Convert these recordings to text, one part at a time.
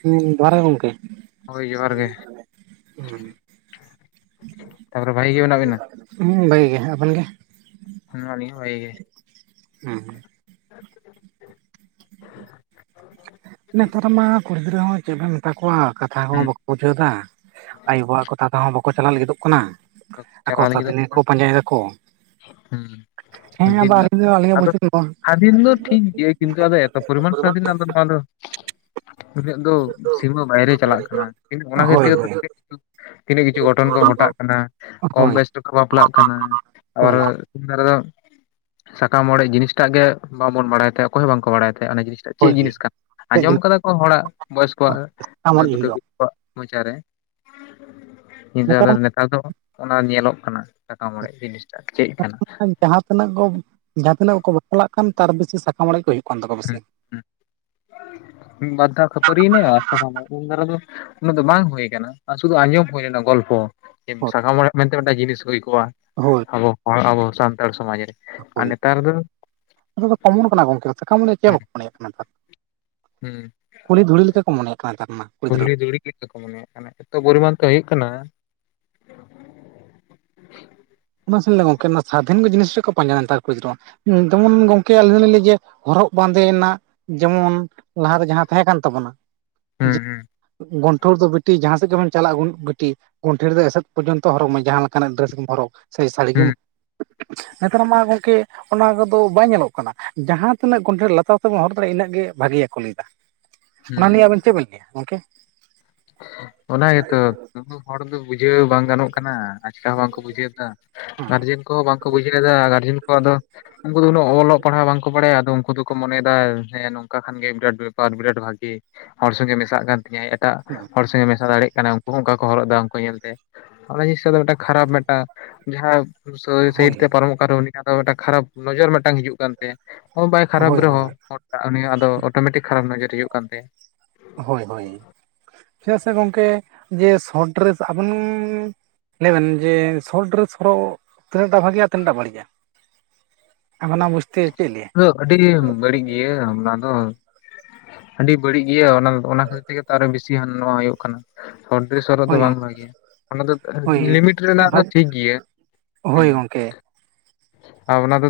ᱦᱮᱸ ᱡᱚᱦᱟᱨ ᱜᱚᱝᱠᱮ ᱦᱳᱭ ᱡᱚᱦᱟᱨ ᱜᱮ ᱦᱮᱸ ᱛᱟᱯᱚᱨ ᱮ ᱵᱷᱟᱹᱜᱤ ᱜᱮ ᱢᱮᱱᱟᱜ ᱵᱮᱱᱟ᱾ ᱦᱩᱸ ᱵᱷᱟᱹᱜᱤ ᱜᱮ ᱟᱵᱮᱱ ᱜᱮ ᱦᱮ ᱟᱞᱤᱧ ᱦᱚ ᱵᱷᱟᱜᱤ ᱜᱮ ᱦᱮᱸ ᱦᱮᱸ [inaudible] ᱱᱮᱛᱟᱨ ᱢᱟ ᱠᱩᱲᱤ ᱜᱤᱫᱽᱨᱟᱹ ᱦᱚᱸ ᱪᱮᱫ ᱵᱤᱱ ᱢᱮᱛᱟ ᱠᱚᱣᱟ ᱠᱟᱛᱷᱟ ᱠᱚ ᱦᱩᱸ ᱵᱟᱠᱚ ᱵᱩᱡᱷᱟᱹᱣ ᱮᱟ ᱟᱭᱳ ᱵᱟᱵᱟᱜ ᱠᱟᱛᱷᱟ ᱛᱮᱦᱚᱸ ᱵᱟᱠᱚ ᱪᱟᱞᱟᱜ ᱞᱟᱹᱜᱤᱫᱚᱜ ᱠᱟᱱᱟ᱾ ᱟᱠᱚ ᱪᱟᱞᱟᱣ ᱞᱟᱹᱜᱤᱫᱚᱜ ᱥᱟᱫᱤᱱᱤᱭᱟᱹ ᱠᱚ ᱠᱟᱱᱟ ᱯᱟᱸᱡᱟᱭ ᱫᱟᱠᱚ ᱦᱩᱸ ᱦᱮᱸ ᱫᱤᱱ ᱟᱫᱚ ᱨᱮᱱᱟᱜ ᱟᱞᱤᱧ ᱫᱚ ᱟᱞᱮᱭᱟᱜ ᱟᱫᱚ ᱵᱚᱪᱷ ᱵᱟᱝ ᱥᱟᱫᱷᱤᱱ ᱫᱚ ᱴᱷᱤᱠ ᱜᱮᱭᱟ ᱠᱤᱱᱛᱩ ᱟᱫᱚ ᱮᱛ ᱯᱚᱨᱤᱢᱟᱱ ᱥᱟᱫᱷᱤᱱ ᱟᱫᱚ ᱱᱚᱣᱟ ᱫᱚ ᱩᱱᱟᱹᱜ ᱫᱚ ᱥᱤᱢᱟᱹ ᱵᱟᱭᱨᱮ ᱪᱟᱞᱟᱜ ᱠᱟᱱᱟᱤᱱᱛᱩ ᱚᱱᱟ ᱦᱳᱭ ᱠᱷᱟᱹᱛᱤᱨ ᱦᱳᱭ ᱛᱤᱱᱟᱹᱜ ᱠᱤᱪᱷᱩ ᱜᱷᱚᱴᱚᱱ ᱠᱚ ᱜᱷᱚᱴᱟᱜ ᱠᱟᱱᱟ ᱠᱚᱢ ᱦᱳᱭ ᱵᱚᱭᱮᱥ ᱛᱮᱠᱚ ᱵᱟᱯᱞᱟᱜ ᱠᱟᱱᱟ ᱟᱵᱟᱨ ᱦᱳᱭ ᱫᱚ ᱥᱟᱠᱟᱢ ᱚᱲᱮᱡ ᱡᱤᱱᱤᱥᱴᱟᱜ ᱜᱮ ᱵᱟᱵᱚᱱ ᱵᱟᱲᱟᱭ ᱛᱟᱦᱮᱸ ᱚᱠᱚᱭ ᱦᱚᱸ ᱵᱟᱝᱠᱚ ᱵᱟᱲᱟᱭ ᱛᱟᱦᱮᱸ ᱚᱱᱟ ᱡᱤᱱᱤᱥ ᱪᱮᱫ ᱦᱳᱭ ᱡᱤᱱᱤᱥ ᱠᱟᱱᱟ ᱪᱮᱫ ᱜᱮ ᱟᱸᱡᱚᱢ ᱠᱟᱫᱟ ᱠᱚ ᱦᱚᱲᱟᱜ ᱵᱚᱭᱚᱥ ᱠᱚᱣᱟᱜ ᱥᱟᱠᱟᱢ ᱚᱲᱮᱡ ᱫᱩᱴᱟᱹ ᱦᱩᱭᱩᱜᱼᱟ ᱠᱚ ᱟᱜ ᱢᱚᱪᱟ ᱨᱮ ᱠᱤᱱᱛᱩ ᱟᱫᱚ ᱱᱮᱛᱟᱨ ᱫᱚ ᱚᱱᱟ ᱧᱮᱞᱚᱜ ᱠᱟᱱᱟ ᱥᱟᱠᱟᱢ ᱚᱲᱮᱡ ᱡᱤᱱᱤᱥᱴᱟᱜ ᱪᱮᱫ ᱠᱟᱱᱟ᱾ ᱢᱟ ᱡᱟᱦᱟᱸ ᱛᱤᱱᱟᱹᱜ ᱠᱚ ᱡᱟᱦᱟᱸ ᱛᱤᱱᱟᱹᱜ ᱠᱚ ᱵᱟᱯᱞᱟᱜ ᱠᱟᱱ ᱛᱟᱨ ᱵᱮᱥᱤ ᱥᱟᱠᱟᱢ ᱚᱲᱮᱡ ᱠᱚ ᱦᱩᱭᱩᱜ ᱠᱟᱱ ᱛᱟᱠᱚᱣᱟ ᱵᱮᱥᱤ ᱦᱩᱸ ᱦᱩᱸ ᱢᱤᱫ ᱵᱟᱨ ᱫᱷᱟᱣ ᱵᱮᱯᱟᱨᱤ ᱱᱟᱭ ᱥᱟᱠᱟᱢ ᱚᱲᱮᱡ ᱩᱱ ᱫᱟᱨᱟ ᱫᱚ ᱩᱱᱟᱹᱜ ᱫᱚ ᱵᱟᱝ ᱦᱩᱭ ᱟᱠᱟᱱᱟ ᱟᱨ ᱥᱩᱫᱷᱩ ᱟᱸᱡᱚᱢ ᱦᱩᱭ ᱞᱮᱱᱟ ᱜᱚᱞᱯᱚ ᱦᱳᱭ ᱥᱟᱠᱟᱢ ᱦᱚᱲᱟᱜ ᱢᱮᱱᱛᱮ ᱢᱤᱫᱴᱟᱝ ᱡᱤᱱᱤᱥ ᱦᱩᱭ ᱠᱚᱜᱼᱟ ᱟᱵᱚ ᱟᱵᱚ ᱥᱟᱱᱛᱟᱲ ᱥᱚᱢᱟᱡᱽ ᱨᱮ ᱟᱨ ᱚᱠᱚᱭ ᱱᱮᱛᱟᱨ ᱫᱚ ᱠᱚ ᱫᱚ ᱠᱚᱢᱚᱱ ᱠᱟᱱᱟ ᱜᱚᱝᱠᱮ ᱥᱟᱠᱟᱢ ᱢᱚᱱᱮ ᱪᱮᱫ ᱦᱩᱸ ᱵᱟᱠᱚ ᱢᱚᱱᱮᱫ ᱠᱟᱱ ᱛ ᱦᱩᱸ ᱠᱩᱞᱦᱤ ᱫᱷᱩᱲᱤ ᱞᱮᱠᱟ ᱠᱚ ᱢᱚᱱᱮᱫ ᱠᱟᱱᱟ ᱛᱟᱦᱮᱸᱱᱟ ᱠᱩᱞᱤ ᱫᱷᱩᱲᱤ ᱜᱮᱛᱚᱠᱚ ᱢᱚᱱᱮ ᱟᱜ ᱠᱟᱱᱟ ᱮᱛᱚ ᱯᱚᱨᱤᱢᱟᱱ ᱫᱚ ᱦᱩᱭᱩᱜ ᱠᱟᱱᱟ ᱚᱱᱟᱮ ᱜᱚᱝᱠᱮ ᱥᱟᱫᱷᱤᱱ ᱜᱮ ᱡᱤᱱᱤᱥ ᱨᱮ ᱠᱚ ᱯᱟᱸᱡᱟ ᱱᱮᱛᱟᱨ ᱠᱚᱲᱤ ᱜᱤᱫᱽᱨᱼᱟ ᱡᱮᱢᱚᱱ ᱜᱚᱝᱠᱮ ᱟᱹᱞᱤᱧ ᱫᱚᱞᱤᱧ ᱞᱟᱹᱭ ᱡᱮ ᱦᱚᱨᱚᱜ ᱵᱟᱸᱫᱮ ᱨᱮᱱᱟᱜ ᱡᱮᱢᱚᱱ ᱞᱟᱦᱟᱛᱮ ᱡᱟᱦᱟᱸ ᱛᱟᱦᱮᱸ ᱠᱟᱱ ᱛᱟᱵᱚᱱᱟ᱾ ᱦᱩᱸ ᱦᱩᱸ ᱜᱚᱱᱴᱷᱲ ᱫᱚ ᱵᱤᱴᱤ ᱡᱟᱦᱟᱸ ᱥᱮᱫ ᱜᱮᱵ ᱪᱟᱞᱟᱜᱼᱟ ᱜᱩᱰ ᱵᱤᱴᱤ ᱜᱚᱱᱴᱷᱮ ᱨᱮ ᱮᱥᱮᱫ ᱯᱚᱨᱡᱚᱱᱛᱚ ᱦᱚᱨᱚᱜ ᱢᱮ ᱡᱟᱦᱟᱸ ᱞᱮᱠᱟᱱᱟᱜ ᱰᱨᱮᱥ ᱜᱮᱢ ᱦᱚᱨᱚᱜ᱾ ᱥᱮ ᱥᱟᱹᱲᱤ ᱜᱮ ᱦᱩᱸ ᱱᱮᱛᱟᱨ ᱢᱟ ᱜᱚᱝᱠᱮ ᱚᱱᱟ ᱠᱚᱫᱚ ᱵᱟᱭ ᱧᱮᱞᱚᱜ ᱠᱟᱱᱟ ᱡᱟᱦᱟᱸ ᱛᱤᱱᱟᱹᱜ ᱜᱚᱱᱴᱷᱮ ᱞᱟᱛᱟᱨ ᱛᱮᱵᱚᱱ ᱦᱚᱨ ᱫᱟᱲᱮᱭᱟᱜᱼᱟ ᱤᱱᱟᱹᱜ ᱜᱮ ᱵᱷᱟᱹᱜᱮᱭᱟ ᱠᱚ ᱞᱟᱹᱭ ᱫᱟ ᱾ ᱚᱱᱟ ᱱᱤᱭᱮ ᱦᱩᱸ ᱟᱵᱤᱱ ᱪᱮᱫ ᱵᱤᱱ ᱞᱟᱹᱭᱟ ᱜᱚᱝᱠᱮ ᱚ ᱜᱮᱛᱚ ᱩᱫᱩ ᱦᱚᱲ ᱫᱚ ᱵᱩᱡᱷᱟᱹᱣ ᱵᱟᱝ ᱜᱟᱱᱚᱜ ᱠᱟᱱᱟ ᱟᱪᱠᱟ ᱦᱚᱸ ᱵᱟᱝ ᱠᱚ ᱵᱩᱡᱷᱟᱹᱣ ᱫᱟ᱾ ᱦᱮᱸ ᱜᱟᱨᱡᱮᱱ ᱠᱚᱦᱚᱸ ᱵᱟᱝᱠᱚ ᱵᱩᱡᱷᱟᱹᱣ ᱞᱮᱫᱟ ᱜᱟᱨᱡᱮᱱ ᱠᱚ ᱟᱫᱚ ᱩᱱᱠᱩ ᱫᱚ ᱩᱱᱟᱹᱜ ᱚᱞᱚᱜ ᱯᱟᱲᱦᱟᱜ ᱵᱟᱝᱠᱚ ᱵᱟᱲᱟᱭᱟ ᱟᱫᱚ ᱩᱱᱠᱩ ᱫᱚᱠᱚ ᱢᱚᱱᱮᱭᱮᱫᱟ ᱦᱮᱸ ᱱᱚᱝᱠᱟ ᱠᱷᱟᱱ ᱜᱮ ᱵᱤᱨᱟᱴ ᱵᱮᱯᱟᱨ ᱵᱤᱨᱟᱴ ᱵᱷᱟᱜᱤ ᱦᱚᱲ ᱥᱚᱸᱜᱮ ᱢᱮᱥᱟᱜ ᱠᱟᱱ ᱛᱤᱧᱟᱹ ᱮᱴᱟᱜ [inaudible] ᱥᱮ ᱢᱮᱥᱟ ᱫᱟᱲᱮᱭᱟᱜ ᱠᱟᱱᱟ ᱩᱱᱠᱩ ᱦᱚᱸ ᱚᱱᱠᱟ ᱠᱚ ᱦᱚᱨᱚᱜ ᱮ ᱩᱱᱠᱩ ᱧᱮᱞᱛᱮ ᱚᱱᱟ ᱡᱤᱱᱤᱥ ᱫᱚ ᱠᱷᱟᱨᱟᱯ ᱢᱤᱫᱴᱟᱝ ᱡᱟᱦᱟᱸ ᱦᱳᱭ ᱥᱟᱭᱤᱰ ᱛᱮ ᱯᱟᱨᱚᱢᱚᱜ ᱠᱟᱱ ᱨᱮᱦᱚᱸ ᱩᱱᱤ ᱫᱚ ᱢᱤᱫᱴᱟᱝ ᱠᱷᱟᱨᱟᱯ ᱱᱚᱡᱚᱨ ᱢᱤᱫᱴᱟᱝ ᱦᱤᱡᱩᱜ ᱠᱟᱱ ᱛᱟᱭᱟ᱾ ᱚ ᱵᱟᱭ ᱠᱷᱟᱨᱟᱯ ᱦᱳᱭ ᱦᱳᱭ ᱨᱮᱦᱚᱸ ᱟᱫᱚ ᱚᱴᱳᱢᱮᱴᱤᱠ ᱠᱷᱟᱨᱟᱯ ᱱᱚᱡᱚᱨ ᱦᱩᱭᱩᱜ ᱠᱟᱱ ᱛᱟᱭᱟ᱾ ᱦᱳᱭ ᱦᱳᱭ ᱪᱮᱫᱟᱜ ᱥᱮ ᱜᱚᱝᱠᱮ ᱡᱮ ᱥᱚᱴ ᱰᱨᱮᱥ ᱟᱵᱮᱱ ᱞᱟᱹᱭ ᱵᱤᱱ ᱡᱮ ᱥᱚᱴ ᱰᱮᱨᱮᱥ ᱦᱚᱨᱚᱜ ᱛᱤᱱᱟᱜᱴᱟᱜ ᱵᱷᱟᱜᱮᱼᱟ ᱛᱤᱱᱟᱹᱜᱴᱟᱜ ᱵᱟᱹᱲᱤᱡᱼᱟ᱾ ᱟᱵᱤᱱ ᱟᱜ ᱵᱩᱡ ᱪᱷ ᱪᱮᱫ ᱞᱭᱟ [unintelligible] ᱟᱫᱚ ᱟᱹᱰᱤ ᱟᱹᱰᱤ ᱜᱮ ᱫᱚ᱾ ᱟᱰᱤ ᱵᱟᱹᱲᱤᱡ ᱜᱮᱭᱟ ᱚᱱᱟ ᱚᱱᱟ ᱠᱷᱟᱹᱤᱨᱜᱮ ᱛᱚ ᱵᱤᱥᱤ ᱦᱟᱱ ᱱᱚᱣᱟ ᱦᱩᱭᱩᱜ ᱠᱟᱱᱟ ᱰᱮᱥᱚᱨᱚᱜ ᱫᱚ ᱦᱳᱭ ᱵᱟᱝ ᱵᱷᱟᱜᱮᱭᱟ ᱚᱱᱟ ᱫᱚ ᱦᱳᱭ ᱞᱤᱢᱤᱴ ᱨᱮᱱᱟᱜ ᱫᱚ ᱵᱷᱟᱜ ᱴᱷᱤᱠ ᱜᱮᱭᱟ᱾ ᱦᱩᱸ ᱦᱳᱭ ᱜᱚᱝᱠᱮ ᱟᱨ ᱚᱱᱟ ᱫᱚ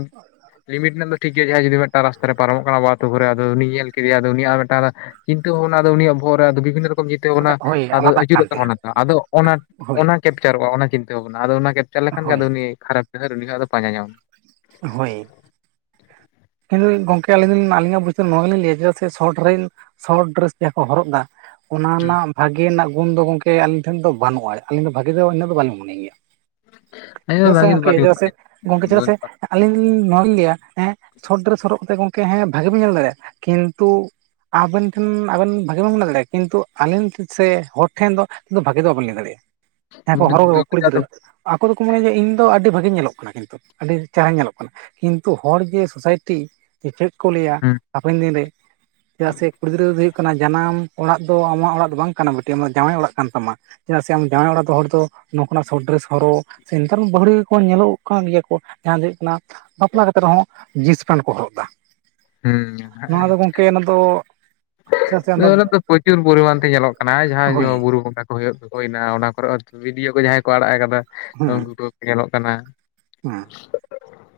ᱞᱤᱢᱤᱴ ᱨᱮᱱᱟᱜ ᱫᱚ ᱴᱷᱤᱠ ᱜᱮᱭᱟ ᱡᱩᱫᱤ ᱢᱤᱫᱴᱟᱝ ᱴᱷᱤᱠᱜᱮᱭᱟᱭ ᱡᱟᱦᱟᱸᱭ ᱡᱩᱫᱤ ᱢᱤᱫᱴᱟᱝ ᱨᱟᱥᱛᱟ ᱨᱮ ᱯᱟᱨᱚᱢᱚᱜ ᱠᱟᱱᱟ ᱵᱟ ᱟᱛᱳ ᱠᱚᱨᱮ ᱟᱫᱚ ᱩᱱᱤᱤᱭ ᱧᱮᱞ ᱠᱮᱫᱮᱭᱟᱫᱚ ᱩᱱᱤᱭᱟᱜ ᱢᱤᱫᱴᱟᱝ ᱠᱤᱱᱛᱩ ᱚᱱᱟ ᱫᱚ ᱩᱱᱤᱭᱟᱜ ᱵᱚᱦᱚᱜ ᱨᱮ ᱵᱤᱵᱷᱤᱱᱱᱚ ᱨᱚᱠᱚᱢ ᱡᱤᱛᱟᱹᱣ ᱵᱚᱱᱟ ᱦᱳᱭ ᱟᱫᱚ ᱟᱞᱟᱫᱟᱜ ᱠᱟᱱ ᱟᱹᱪᱩᱨᱚᱜ ᱛᱟᱭᱟ ᱛᱵᱱᱟᱛᱚ ᱟᱫᱚ ᱚᱱᱟ ᱦᱳᱭ ᱚᱱᱟ ᱠᱮᱯᱪᱟᱨᱚᱜᱼᱟ ᱚᱱᱟ ᱪᱤᱱᱛᱟᱹ ᱵᱷᱟᱵᱚᱱᱟ ᱟᱫᱚ ᱚᱱᱟ ᱜᱮ᱾ ᱪᱟᱞᱟᱜ ᱞᱮᱠᱷᱟᱱ ᱜᱮ ᱦᱳᱭ ᱟᱫᱚ ᱩᱱᱤ ᱠᱷᱟᱨᱟᱯ ᱰᱷᱟᱹᱨ ᱩᱱᱤ ᱠᱷᱟᱜ ᱫᱚ ᱯᱟᱡᱟ ᱧᱟᱢ ᱟᱢᱟ ᱦᱚᱭᱮ᱾ ᱦᱮᱞᱮᱠᱤᱱ ᱜᱚᱝᱠᱮ ᱟᱹᱞᱤᱧᱞᱤᱧᱟᱜ ᱵᱩᱡ ᱱᱚᱣᱟ ᱜᱮᱞᱤᱧᱞᱟᱹᱭᱮᱫᱟ ᱥᱮ ᱥᱚᱴᱰᱨᱟᱭᱤᱯ ᱥᱚᱨᱚᱴ ᱰᱨᱮᱥ ᱛᱮᱠᱚ ᱦᱚᱨᱚᱜ ᱮᱫᱟ ᱚᱱᱟ ᱦᱩᱸ ᱨᱮᱱᱟᱜ ᱵᱷᱟᱜᱮ ᱨᱮᱱᱟᱜ ᱜᱩᱱ ᱫᱚ ᱜᱚᱝᱠᱮ ᱟᱞᱤᱧ ᱴᱷᱮᱱ ᱫᱚ ᱵᱟᱱᱩᱜᱼᱟ ᱟᱞᱤᱧ ᱫᱚ ᱵᱷᱟᱜᱤ ᱫᱚ ᱤᱱᱟᱹᱜ ᱫᱚ ᱵᱟᱞᱤᱧ ᱢᱚᱱᱮ ᱮᱭᱟ᱾ ᱟᱹᱞᱤᱧ ᱫᱚ ᱪᱮᱫᱟᱜ ᱥᱮ ᱵᱷᱟᱜᱮ ᱫᱚ ᱜᱚᱢᱠᱮ ᱵᱟᱹᱞᱤᱧ ᱪᱮᱫᱟᱜ ᱥᱮ ᱜᱚᱢᱠᱮ ᱪᱮᱫᱟᱜ ᱥᱮ ᱢᱚᱱᱮᱭᱟ ᱟᱹᱞᱤᱧ ᱞᱤᱧ ᱱᱚᱣᱟ ᱞᱤᱧ ᱞᱟᱹᱭᱟ ᱦᱮᱸ ᱥᱚᱨᱚᱴ ᱰᱨᱮᱮᱥ ᱦᱚᱨᱚᱜ ᱠᱟᱛᱮᱫ ᱜᱚᱝᱠᱮ ᱦᱮᱸ ᱵᱷᱟᱜᱤ ᱵᱚᱱ ᱧᱮᱞ ᱫᱟᱲᱮᱭᱟᱜᱼᱟ ᱠᱤᱱᱛᱩ᱾ ᱟᱵᱮᱱ ᱴᱷᱮᱱ ᱟᱵᱮᱱ ᱵᱷᱟᱜᱤᱵᱮᱱ ᱢᱚᱱᱮ ᱫᱟᱲᱮᱭᱟᱜᱼᱟ ᱠᱤᱱᱛᱩ ᱟᱞᱤᱧ ᱥᱮ ᱦᱚᱲ ᱴᱷᱮᱱ ᱫᱚ ᱵᱷᱟᱜᱤ ᱫᱚ ᱵᱟᱵᱮᱱ ᱞᱟᱹᱭ ᱫᱟᱲᱮᱭᱟᱜᱼᱟ᱾ ᱦᱮᱸ ᱠᱚ ᱦᱚᱨᱚᱜ ᱫᱚ ᱠᱩᱲᱤ ᱜᱤᱫᱽᱨᱟᱹ ᱟᱠᱚ ᱫᱚᱠᱚ ᱢᱚᱱᱮᱭᱟ ᱡᱮ ᱤᱧ ᱫᱚ ᱟᱰᱤ ᱵᱷᱟᱜᱤᱧ ᱧᱮᱞᱚᱜ ᱠᱟᱱᱟ ᱠᱤᱱᱛᱩ ᱟᱰᱤ ᱪᱮᱦᱨᱟ ᱧᱮᱞᱚᱜ ᱠᱟᱱᱟ ᱠᱤᱱᱛᱩ ᱦᱚᱲ ᱡᱮ ᱥᱳᱥᱟᱭᱴᱤ ᱡᱮᱪᱮᱫ ᱠᱚ ᱞᱟᱹᱭᱟ ᱦᱩᱸ ᱦᱟᱯᱮᱱ ᱫᱤᱱᱨᱮ ᱪᱮᱫᱟᱜ ᱥᱮ ᱠᱩᱲᱤ ᱜᱤᱫᱽᱨᱟᱹ ᱫᱚ ᱦᱩᱭᱩᱜ ᱠᱟᱱᱟ ᱡᱟᱱᱟᱢ ᱚᱲᱟᱜ ᱫᱚ ᱟᱢᱟᱜ ᱚᱲᱟᱜ ᱫᱚ ᱵᱟᱝ ᱠᱟᱱᱟ ᱵᱤᱴᱤ ᱟᱢ ᱫᱚ ᱡᱟᱶᱟᱭ ᱚᱲᱟᱜ ᱠᱟᱱ ᱛᱟᱢᱟ᱾ ᱪᱮᱫᱟᱜ ᱥᱮ ᱟᱢ ᱡᱟᱶᱟᱭ ᱚᱲᱟᱜ ᱫᱚ ᱦᱚᱲ ᱫᱚ ᱱᱚᱝᱠᱟᱱᱟᱜ ᱥᱚᱴᱰᱨᱮᱥ ᱦᱚᱨᱚᱜ ᱥᱮ ᱱᱮᱛᱟᱨ ᱵᱟᱦᱩᱲᱤᱭᱟᱹ ᱠᱚ ᱧᱮᱞᱚᱜ ᱠᱟᱱ ᱜᱮᱭᱟ ᱠᱚ ᱡᱟᱦᱟᱸ ᱫᱚ ᱦᱩᱭᱩᱜ ᱠᱟᱱᱟ ᱵᱟᱯᱞᱟ ᱠᱟᱛᱮ ᱨᱮᱦᱚᱸ ᱡᱤᱱᱥ ᱯᱮᱱ ᱠᱚ ᱦᱚᱨᱚᱜ ᱮᱫᱟ᱾ ᱦᱩᱸᱧᱟᱦᱟ ᱮ ᱟᱫᱚ ᱜᱚᱝᱠᱮ ᱚᱱᱟ ᱫᱚ ᱪᱮᱫᱟᱜ ᱥᱮ ᱟᱢᱫᱚ ᱫᱚ ᱯᱨᱚᱪᱩᱨ ᱯᱚᱨᱤᱢᱟᱱ ᱛᱮ ᱧᱮᱞᱚᱜ ᱠᱟᱱᱟ ᱡᱟᱦᱟᱸᱭ ᱫᱚ ᱦᱳᱭ ᱵᱩᱨᱩ ᱵᱚᱸᱜᱟ᱾ ᱦᱩᱭᱩᱜ ᱛᱟᱠᱚᱮᱱᱟ ᱚᱱᱟ ᱠᱚᱨᱮ ᱦᱚᱸ ᱵᱷᱤᱰᱤᱭᱳ ᱠᱚ ᱡᱟᱦᱟᱸᱭ ᱠᱚ ᱟᱲᱟᱜ ᱟᱠᱟᱫᱟ ᱦᱮᱸ ᱩᱱᱠᱩ ᱠᱚ ᱧᱮᱞᱚᱜ ᱠᱟᱱᱟ᱾ ᱦᱮᱸ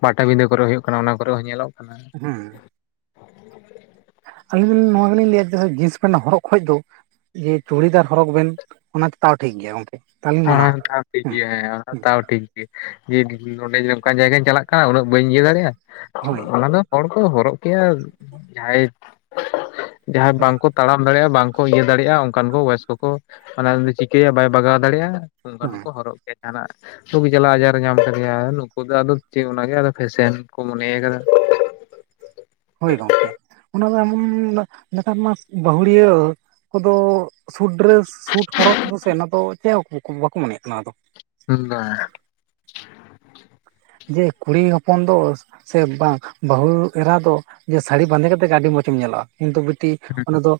ᱯᱟᱴᱟᱵᱤᱸᱫᱟᱹ ᱠᱚᱨᱮ ᱦᱩᱭᱩᱜ ᱠᱟᱱᱟ ᱚᱱᱟ ᱠᱚᱨᱮ ᱦᱚᱸ ᱧᱮᱞᱚᱜ ᱠᱟᱱᱟ᱾ ᱦᱩᱸ ᱦ ᱟᱞᱤᱧ ᱫᱚ ᱱᱚᱣᱟ ᱜᱮᱞᱤᱧ ᱞᱟᱹᱭᱟ ᱡᱮ ᱡᱤᱱᱥ ᱯᱮᱱ ᱦᱚᱨᱚᱜ ᱠᱷᱚᱡᱽ ᱫᱚ᱾ ᱡᱮ ᱪᱩᱲᱤᱫᱟᱨ ᱦᱚᱨᱚᱜ ᱵᱮᱱ ᱚᱱᱟ ᱫᱚ ᱛᱟᱣ ᱴᱷᱤᱠ ᱜᱮᱭᱟ ᱜᱚᱝᱠᱮ᱾ ᱛᱟᱣᱞᱤᱧ ᱢᱟᱱᱟᱣᱟ ᱦᱮᱸ ᱛᱟᱣ ᱴᱷᱤᱠ ᱜᱮᱭᱟ ᱦᱮᱸ ᱛᱟᱣ ᱴᱷᱤᱠ ᱜᱮᱭᱟ ᱡᱮ ᱱᱚᱸᱰᱮ ᱡᱮᱱ᱾ ᱯᱟᱡᱟ ᱠᱤᱱ ᱪᱟᱞᱟᱜ ᱠᱟᱱᱟ ᱩᱱᱟᱹᱜ ᱵᱟᱹᱧ ᱤᱭᱟᱹ ᱫᱟᱲᱮᱭᱟᱜᱼᱟ ᱦᱳᱭ ᱚᱱᱟ ᱫᱚ ᱦᱚᱲ ᱠᱚ ᱦᱚᱨᱚᱜ ᱠᱮᱭᱟ ᱡᱟᱦᱟᱸᱭ ᱡᱟᱦᱟᱸᱭ ᱦᱳᱭ ᱵᱟᱝᱠᱚ᱾ ᱛᱟᱲᱟᱢ ᱫᱟᱲᱮᱭᱟᱜᱼᱟ ᱵᱟᱝᱠᱚ ᱤᱭᱟᱹ ᱫᱟᱲᱮᱭᱟᱜᱼᱟ ᱚᱱᱠᱟᱱ ᱠᱚ ᱵᱚᱭᱮᱥ ᱠᱚᱠᱚ ᱢᱟᱱᱮ ᱪᱤᱠᱟᱹᱭᱟᱭ ᱵᱟᱭ ᱵᱟᱜᱟᱣ ᱫᱟᱲᱮᱭᱟᱜᱼᱟ ᱦᱮᱸ ᱚᱱᱠᱟᱱ ᱠᱚ ᱦᱚᱨᱚᱜ ᱠᱮᱛᱟᱱᱟᱜ᱾ ᱨᱩᱜᱤ ᱡᱟᱞᱟ ᱟᱡᱟᱨ ᱮ ᱧᱟᱢ ᱟᱠᱟᱫᱮᱭᱟ ᱱᱩᱠᱩ ᱫᱚᱟᱫᱚ ᱪᱮᱫ ᱚᱱᱟᱜᱮ ᱟᱫᱚ ᱯᱷᱮᱥᱮᱱ ᱠᱚ ᱢᱚᱱᱮᱭ ᱟᱠᱟᱫᱟ ᱦᱳᱭ ᱜᱚᱝᱠᱮ ᱚᱱᱟ ᱫᱚ ᱮᱢᱚᱱᱢᱟ ᱱᱮᱛᱟᱨ ᱢᱟ ᱵᱟᱹᱦᱩᱲᱤᱭᱟᱹ ᱠᱚᱫᱚ ᱥᱩᱴ ᱰᱨᱮᱥ ᱥᱩᱴ ᱦᱚᱨᱚᱜ ᱫᱚ ᱥᱮ ᱚᱱᱟ ᱫᱚ ᱪᱮᱫ ᱦᱚᱸ ᱵᱟᱠᱚ ᱢᱚᱱᱮᱭᱮᱫ ᱠᱟᱱᱟ ᱚᱱᱟ ᱫᱚ᱾ ᱦᱮᱸᱫᱮ ᱡᱮ ᱠᱩᱲᱤ ᱦᱚᱯᱚᱱ ᱫᱚ᱾ ᱥᱮ ᱵᱟᱝ ᱵᱟᱦᱩ ᱮᱨᱟ ᱫᱚ ᱡᱮ ᱥᱟᱲᱤ ᱵᱟᱸᱫᱮ ᱠᱟᱛᱮ ᱜᱮ ᱟᱰᱤ ᱢᱚᱸᱡᱮᱢ ᱧᱮᱞᱚᱜᱼᱟ ᱠᱤᱱᱛᱩ ᱵᱤᱴᱤ᱾ ᱦᱩᱸ ᱚᱸᱰᱮ ᱫᱚ